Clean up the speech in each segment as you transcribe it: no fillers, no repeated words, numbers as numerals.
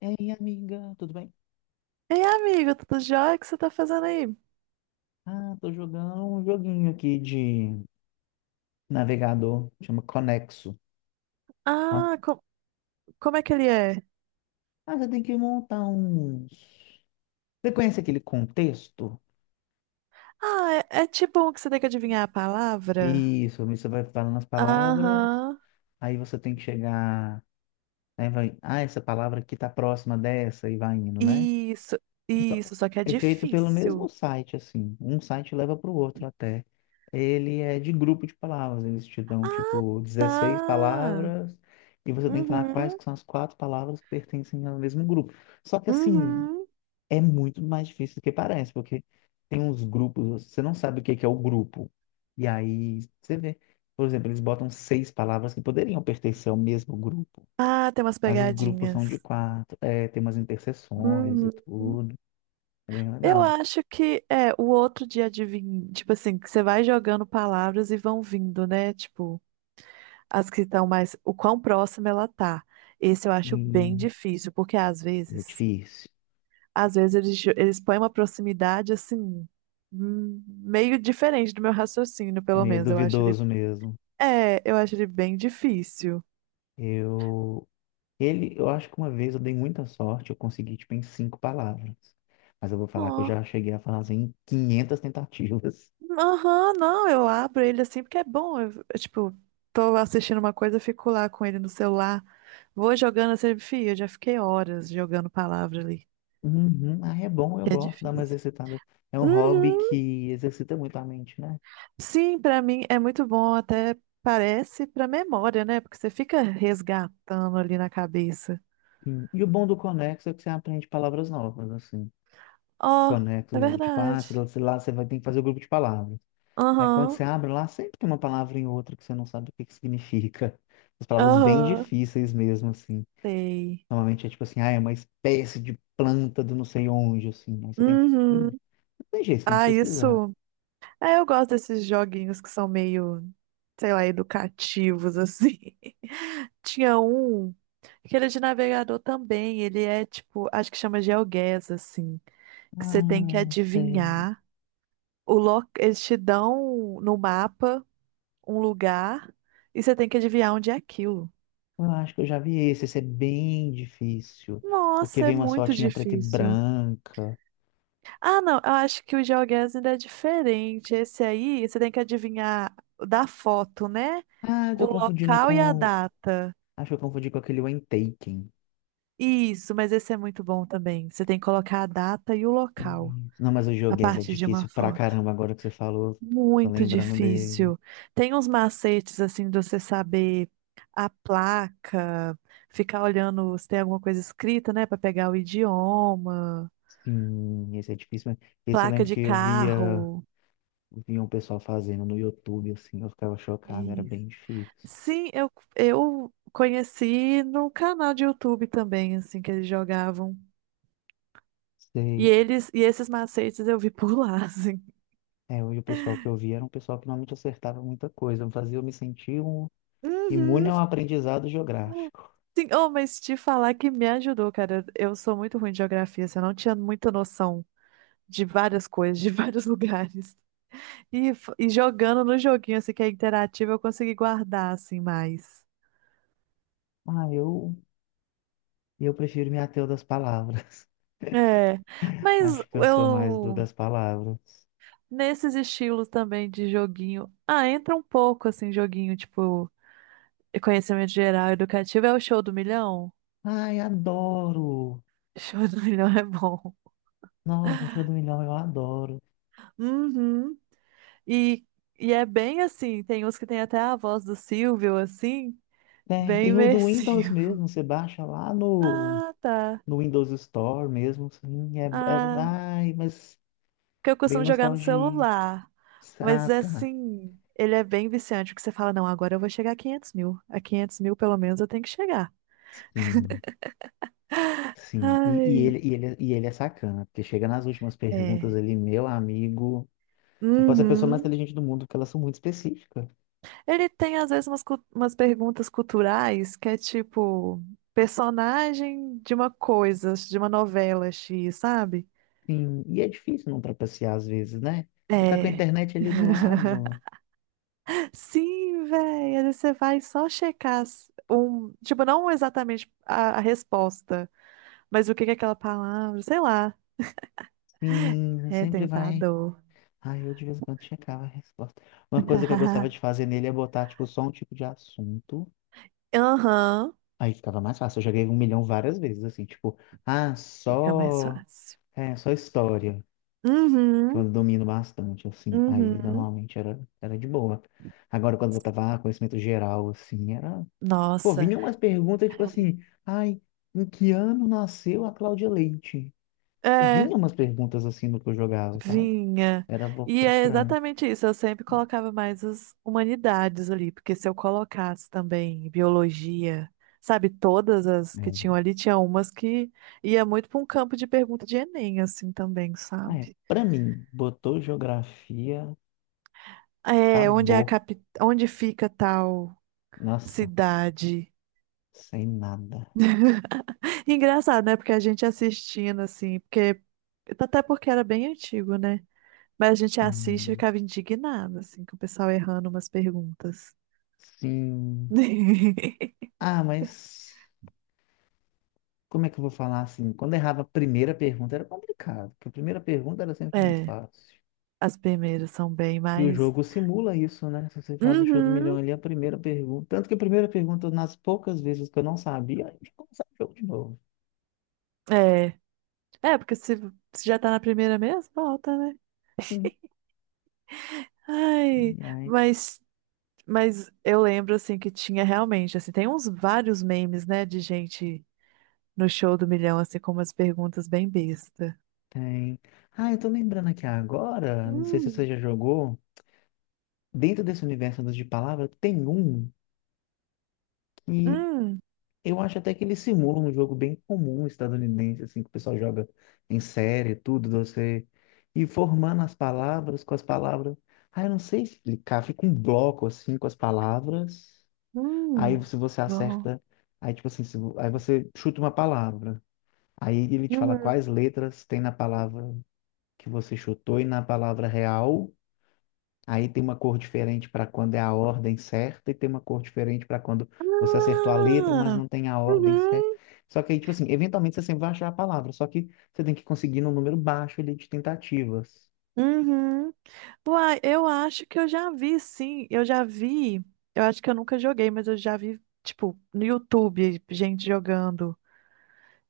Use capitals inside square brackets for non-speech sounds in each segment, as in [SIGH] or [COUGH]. E aí, amiga, tudo bem? Ei, amigo, tá tudo jóia? O que você tá fazendo aí? Ah, tô jogando um joguinho aqui de navegador, chama Conexo. Ó. Ah, co- Como é que ele é? Ah, você tem que montar uns. Você conhece aquele contexto? Ah, é tipo um que você tem que adivinhar a palavra? Isso, você vai falando as palavras, Aham. aí você tem que chegar. Aí vai, ah, essa palavra aqui tá próxima dessa, e vai indo, né? Isso, Então, isso, só que é é feito pelo mesmo difícil. site, assim. Um site leva para o outro até. Ele é de grupo de palavras. Eles te dão, Ah, tipo, dezesseis tá. palavras e você tem que falar quais Uhum, que são as quatro palavras que pertencem ao mesmo grupo. Só que, assim, uhum. é muito mais difícil do que parece, porque tem uns grupos, você não sabe o que que é o grupo. E aí, você vê. Por exemplo, eles botam seis palavras que poderiam pertencer ao mesmo grupo, Ah, tem umas mas os grupos são pegadinhas. de quatro. É, tem umas interseções e Uhum. tudo. É bem Eu legal. acho que é o outro de adivinhar, tipo assim, que você vai jogando palavras e vão vindo, né? Tipo. As que estão mais, o quão próxima ela tá. Esse eu acho bem Hum, difícil, porque às é vezes, difícil. às vezes eles põem uma proximidade assim, meio diferente do meu raciocínio, É pelo meio menos. Duvidoso mesmo. Eu acho ele bem difícil. Eu, eu acho que uma vez eu dei muita sorte, eu consegui, tipo, em cinco palavras. Mas eu vou falar que eu Ó, já cheguei a fazer em 500 tentativas. aham, não, eu abro ele assim porque é bom. Tipo, tô assistindo uma coisa, eu fico lá com ele no celular, vou jogando assim, fia, eu já fiquei horas jogando palavra ali, Uhum, ah, é bom, eu que é gosto de dar uma difícil. exercitada. É um hobby Uhum, que exercita muito a mente, né? sim, para mim é muito bom, até parece para memória, né? Porque você fica resgatando ali na cabeça. Sim. E o bom do Conexo é que você aprende palavras novas, assim. Ó, é Conexo, tipo, ah, verdade. Sei lá, você vai ter que fazer o grupo de palavras. Aí quando Aham, você abre lá, sempre tem uma palavra em outra que você não sabe o que que significa. As palavras bem aham, difíceis mesmo, assim. sei. Normalmente é tipo assim, ah, é uma espécie de planta do não sei onde, assim. Aí você tem que. Uhum. Não tem jeito, você tem que Ah, pesquisar. isso. Ah, eu gosto desses joguinhos que são meio, sei lá, educativos, assim. [LAUGHS] Tinha um, que ele é de navegador também. Ele é tipo, acho que chama GeoGuess, assim. Que Ah, você tem que não sei. adivinhar o local. Eles te dão no mapa, um lugar e você tem que adivinhar onde é aquilo. Eu acho que eu já vi esse. Esse é bem difícil. Porque Nossa, é vem uma muito fotinha preta e difícil. branca. Ah, não, eu acho que o GeoGuessr ainda é diferente. Esse aí, você tem que adivinhar da foto, né? Ah, eu O tô confundindo local e a com. data. Acho que eu confundi com aquele When Taken. Isso, mas esse é muito bom também. Você tem que colocar a data e o local Isso. Não, mas o a joguei, é partir de uma difícil pra foto. caramba agora que você falou. Tô Muito lembrando dele. difícil. Tem uns macetes assim de você saber a placa, ficar olhando se tem alguma coisa escrita, né, para pegar o idioma. Sim, esse é difícil, mas esse eu Placa lembro de que eu via, carro. via um pessoal fazendo no YouTube, assim, eu ficava chocado, era Isso. bem difícil. Sim, eu conheci no canal de YouTube também, assim, que eles jogavam. E Sei, eles e esses macetes eu vi por lá, [LAUGHS] assim. é, hoje o pessoal que eu via era um pessoal que normalmente acertava muita coisa, fazia eu me sentir um, imune Uhum. ao aprendizado geográfico. Sim, oh, mas te falar que me ajudou, cara. Eu sou muito ruim de geografia, assim, eu não tinha muita noção de várias coisas, de vários [LAUGHS] lugares. E jogando no joguinho, assim, que é interativo, eu consegui guardar, assim, mais. Ah, eu prefiro me ater ao das palavras. É, [LAUGHS] mas Acho que eu sou mais do eu das palavras. nesses estilos também de joguinho. Ah, entra um pouco assim, joguinho tipo conhecimento geral educativo. É o Show do Milhão? Ai, adoro! Show do [LAUGHS] Milhão é bom. Nossa, Show do Milhão, eu adoro. Uhum. E, e é bem assim, tem uns que tem até a voz do Silvio, assim, Tem, bem tem o do Windows imersivo. [LAUGHS] mesmo, você baixa lá no Ah, tá. no Windows Store mesmo, sim, Ah, ai, mas que eu bem costumo jogar no nostalgia. celular. Ah, Mas tá. assim, ele é bem viciante, porque você fala, não, agora eu vou chegar a 500 mil. A 500 mil, pelo menos, eu tenho que chegar. Sim, sim. E, e ele, Ai, e, ele, e ele é sacana, porque chega nas últimas perguntas é. ali, meu amigo, você pode ser a pessoa mais Uhum. inteligente do mundo, porque elas são muito específicas. Ele tem, às vezes, umas perguntas culturais que é tipo personagem de uma coisa, de uma novela X, sabe? Sim, e é difícil não trapacear às vezes, né? Você tá com a É. internet ali do lado. [LAUGHS] Sim, velho. Às vezes você vai só checar um, tipo, não exatamente a resposta, mas o que que é aquela palavra, sei lá. Sim, você É sempre vai. tentador. Ai, eu de vez em quando checava a resposta. Uma coisa que eu gostava [LAUGHS] de fazer nele é botar, tipo, só um tipo de assunto. Aham. Aí ficava mais fácil. Eu joguei um milhão várias vezes, assim, tipo, ah, Fica mais só, fácil. Só história, que Uhum. eu domino bastante, assim. Aí Uhum. normalmente era de boa. Agora, quando eu tava conhecimento geral, assim, era. Pô, Nossa. vinha umas perguntas, tipo assim, ai, em que ano nasceu a Cláudia Leite? É. Vinha umas perguntas assim no que eu jogava, sabe? Vinha. Era um pouco E é frustrante. exatamente isso. Eu sempre colocava mais as humanidades ali, porque se eu colocasse também biologia, sabe, todas as que É. tinham ali, tinha umas que ia muito para um campo de pergunta de Enem, assim também, Ah, é. sabe? Pra mim, botou geografia, É, onde é a acabou. capi... onde fica tal Nossa, cidade? sem nada. [LAUGHS] Engraçado, né? Porque a gente assistindo, assim, porque até porque era bem antigo, né? Mas a gente assiste e Sim. ficava indignado, assim, com o pessoal errando umas perguntas. Sim. [LAUGHS] Ah, mas como é que eu vou falar assim? Quando eu errava a primeira pergunta era complicado, porque a primeira pergunta era sempre muito É, fácil. as primeiras são bem E o mais. jogo simula isso, né? Se você faz o show do milhão Uhum, ali, a primeira pergunta. Tanto que a primeira pergunta, nas poucas vezes que eu não sabia, a gente começava o jogo de novo. é. É, porque se já tá na primeira mesmo, volta, né? Sim. Ai, E aí mas, mas eu lembro, assim, que tinha realmente, assim, tem uns vários memes, né, de gente no Show do Milhão, assim, com umas perguntas bem besta. tem. Ah, eu tô lembrando aqui agora, não sei se você Hum, já jogou, dentro desse universo dos de palavra, tem um. Que hum, Eu acho até que ele simula um jogo bem comum estadunidense, assim, que o pessoal joga em série, tudo, você ir formando as palavras com as palavras. Ah, eu não sei explicar, fica um bloco, assim, com as palavras. Aí, hum. se você Bom. acerta, aí, tipo assim, se vo- aí você chuta uma palavra. Aí ele te fala Uhum. quais letras tem na palavra que você chutou e na palavra real. Aí tem uma cor diferente para quando é a ordem certa e tem uma cor diferente para quando você acertou a letra, mas Ah, não tem a ordem certa. uhum, Só que aí, tipo assim, eventualmente você sempre vai achar a palavra, só que você tem que conseguir num número baixo ali de tentativas. uhum. Uai, eu acho que eu já vi, sim. Eu já vi. Eu acho que eu nunca joguei, mas eu já vi, tipo, no YouTube, gente jogando.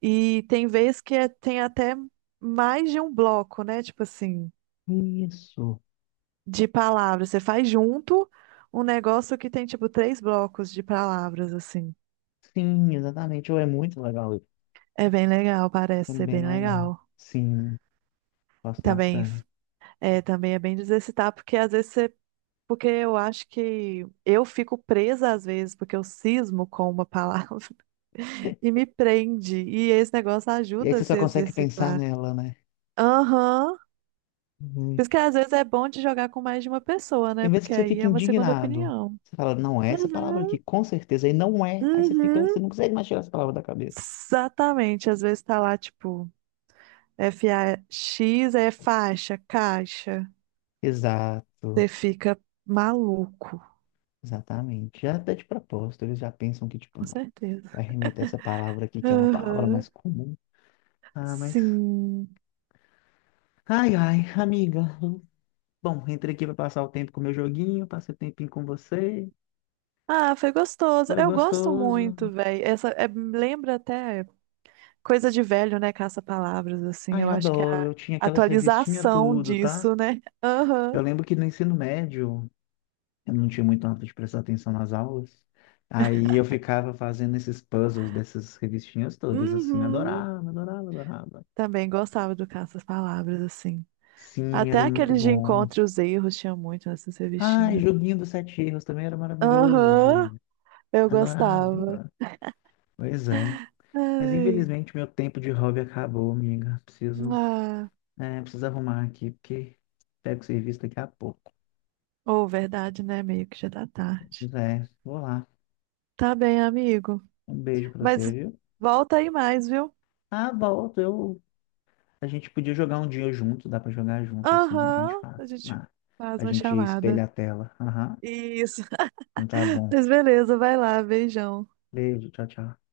E tem vez que tem até mais de um bloco, né? Tipo assim, Isso. de palavras. Você faz junto um negócio que tem, tipo, três blocos de palavras, assim. Sim, exatamente. Oh, é muito legal isso. É bem legal, É parece ser bem bem legal. legal. Sim, gosto Também bastante. f- também é bem de exercitar, porque às vezes você. Porque eu acho que eu fico presa às vezes, porque eu cismo com uma [LAUGHS] palavra. E me prende. E esse negócio E aí ajuda a você só se consegue pensar exercitar. nela, né? Aham. Uhum. Por isso que às vezes é bom de jogar com mais de uma pessoa, né? Tem vezes Porque que você aí fica é uma segunda indignado. opinião. Você fala, não, é essa palavra aqui, Uhum, com certeza. E não é. Aí você fica, você uhum. não consegue mais tirar essa palavra da cabeça. Exatamente. Às vezes tá lá, tipo, FAX é faixa, caixa. Exato, Você fica maluco. exatamente. Já até de propósito, eles já pensam que, tipo, Com não, certeza. vai remeter essa palavra aqui, que é uma palavra Aham. mais comum. Ah, mas. Sim. Ai, ai, amiga. Bom, entrei aqui pra passar o tempo com o meu joguinho, passei o tempinho com você. Ah, foi gostoso. Foi Eu gosto gostoso. muito, velho. Essa lembra até a coisa de velho, né? Caça-palavras, assim. Ai, Eu acho que é adoro. a Eu tinha aquelas revistinhas atualização tudo, tá? disso, né? Aham. Eu lembro que no ensino médio, eu não tinha muito hábito de prestar atenção nas aulas. Aí eu ficava fazendo esses puzzles dessas revistinhas todas, assim, Uhum. adorava, adorava, adorava. Também gostava do caça-palavras, assim. Sim, Até era muito aqueles de bom. encontro e os erros tinha muito nessas Ai, revistinhas. joguinho dos sete erros também era Aham. maravilhoso. Eu gostava. Adorava. Pois é. Mas Ai. infelizmente meu tempo de hobby acabou, amiga. Preciso, Ah. Preciso arrumar aqui, porque pego o serviço daqui a pouco. Ou verdade, né? Meio que já tá tarde. Pois é, vou lá. Tá bem, amigo. Um beijo pra você, Mas viu? volta aí mais, viu? Ah, volto. Eu... A gente podia jogar um dia junto, dá pra jogar junto assim, a gente Aham. faz. A gente Ah, faz a uma gente chamada. espelha a tela. Aham. Isso. Então tá [LAUGHS] bom. Mas beleza, vai lá. Beijão. Beijo, tchau, tchau.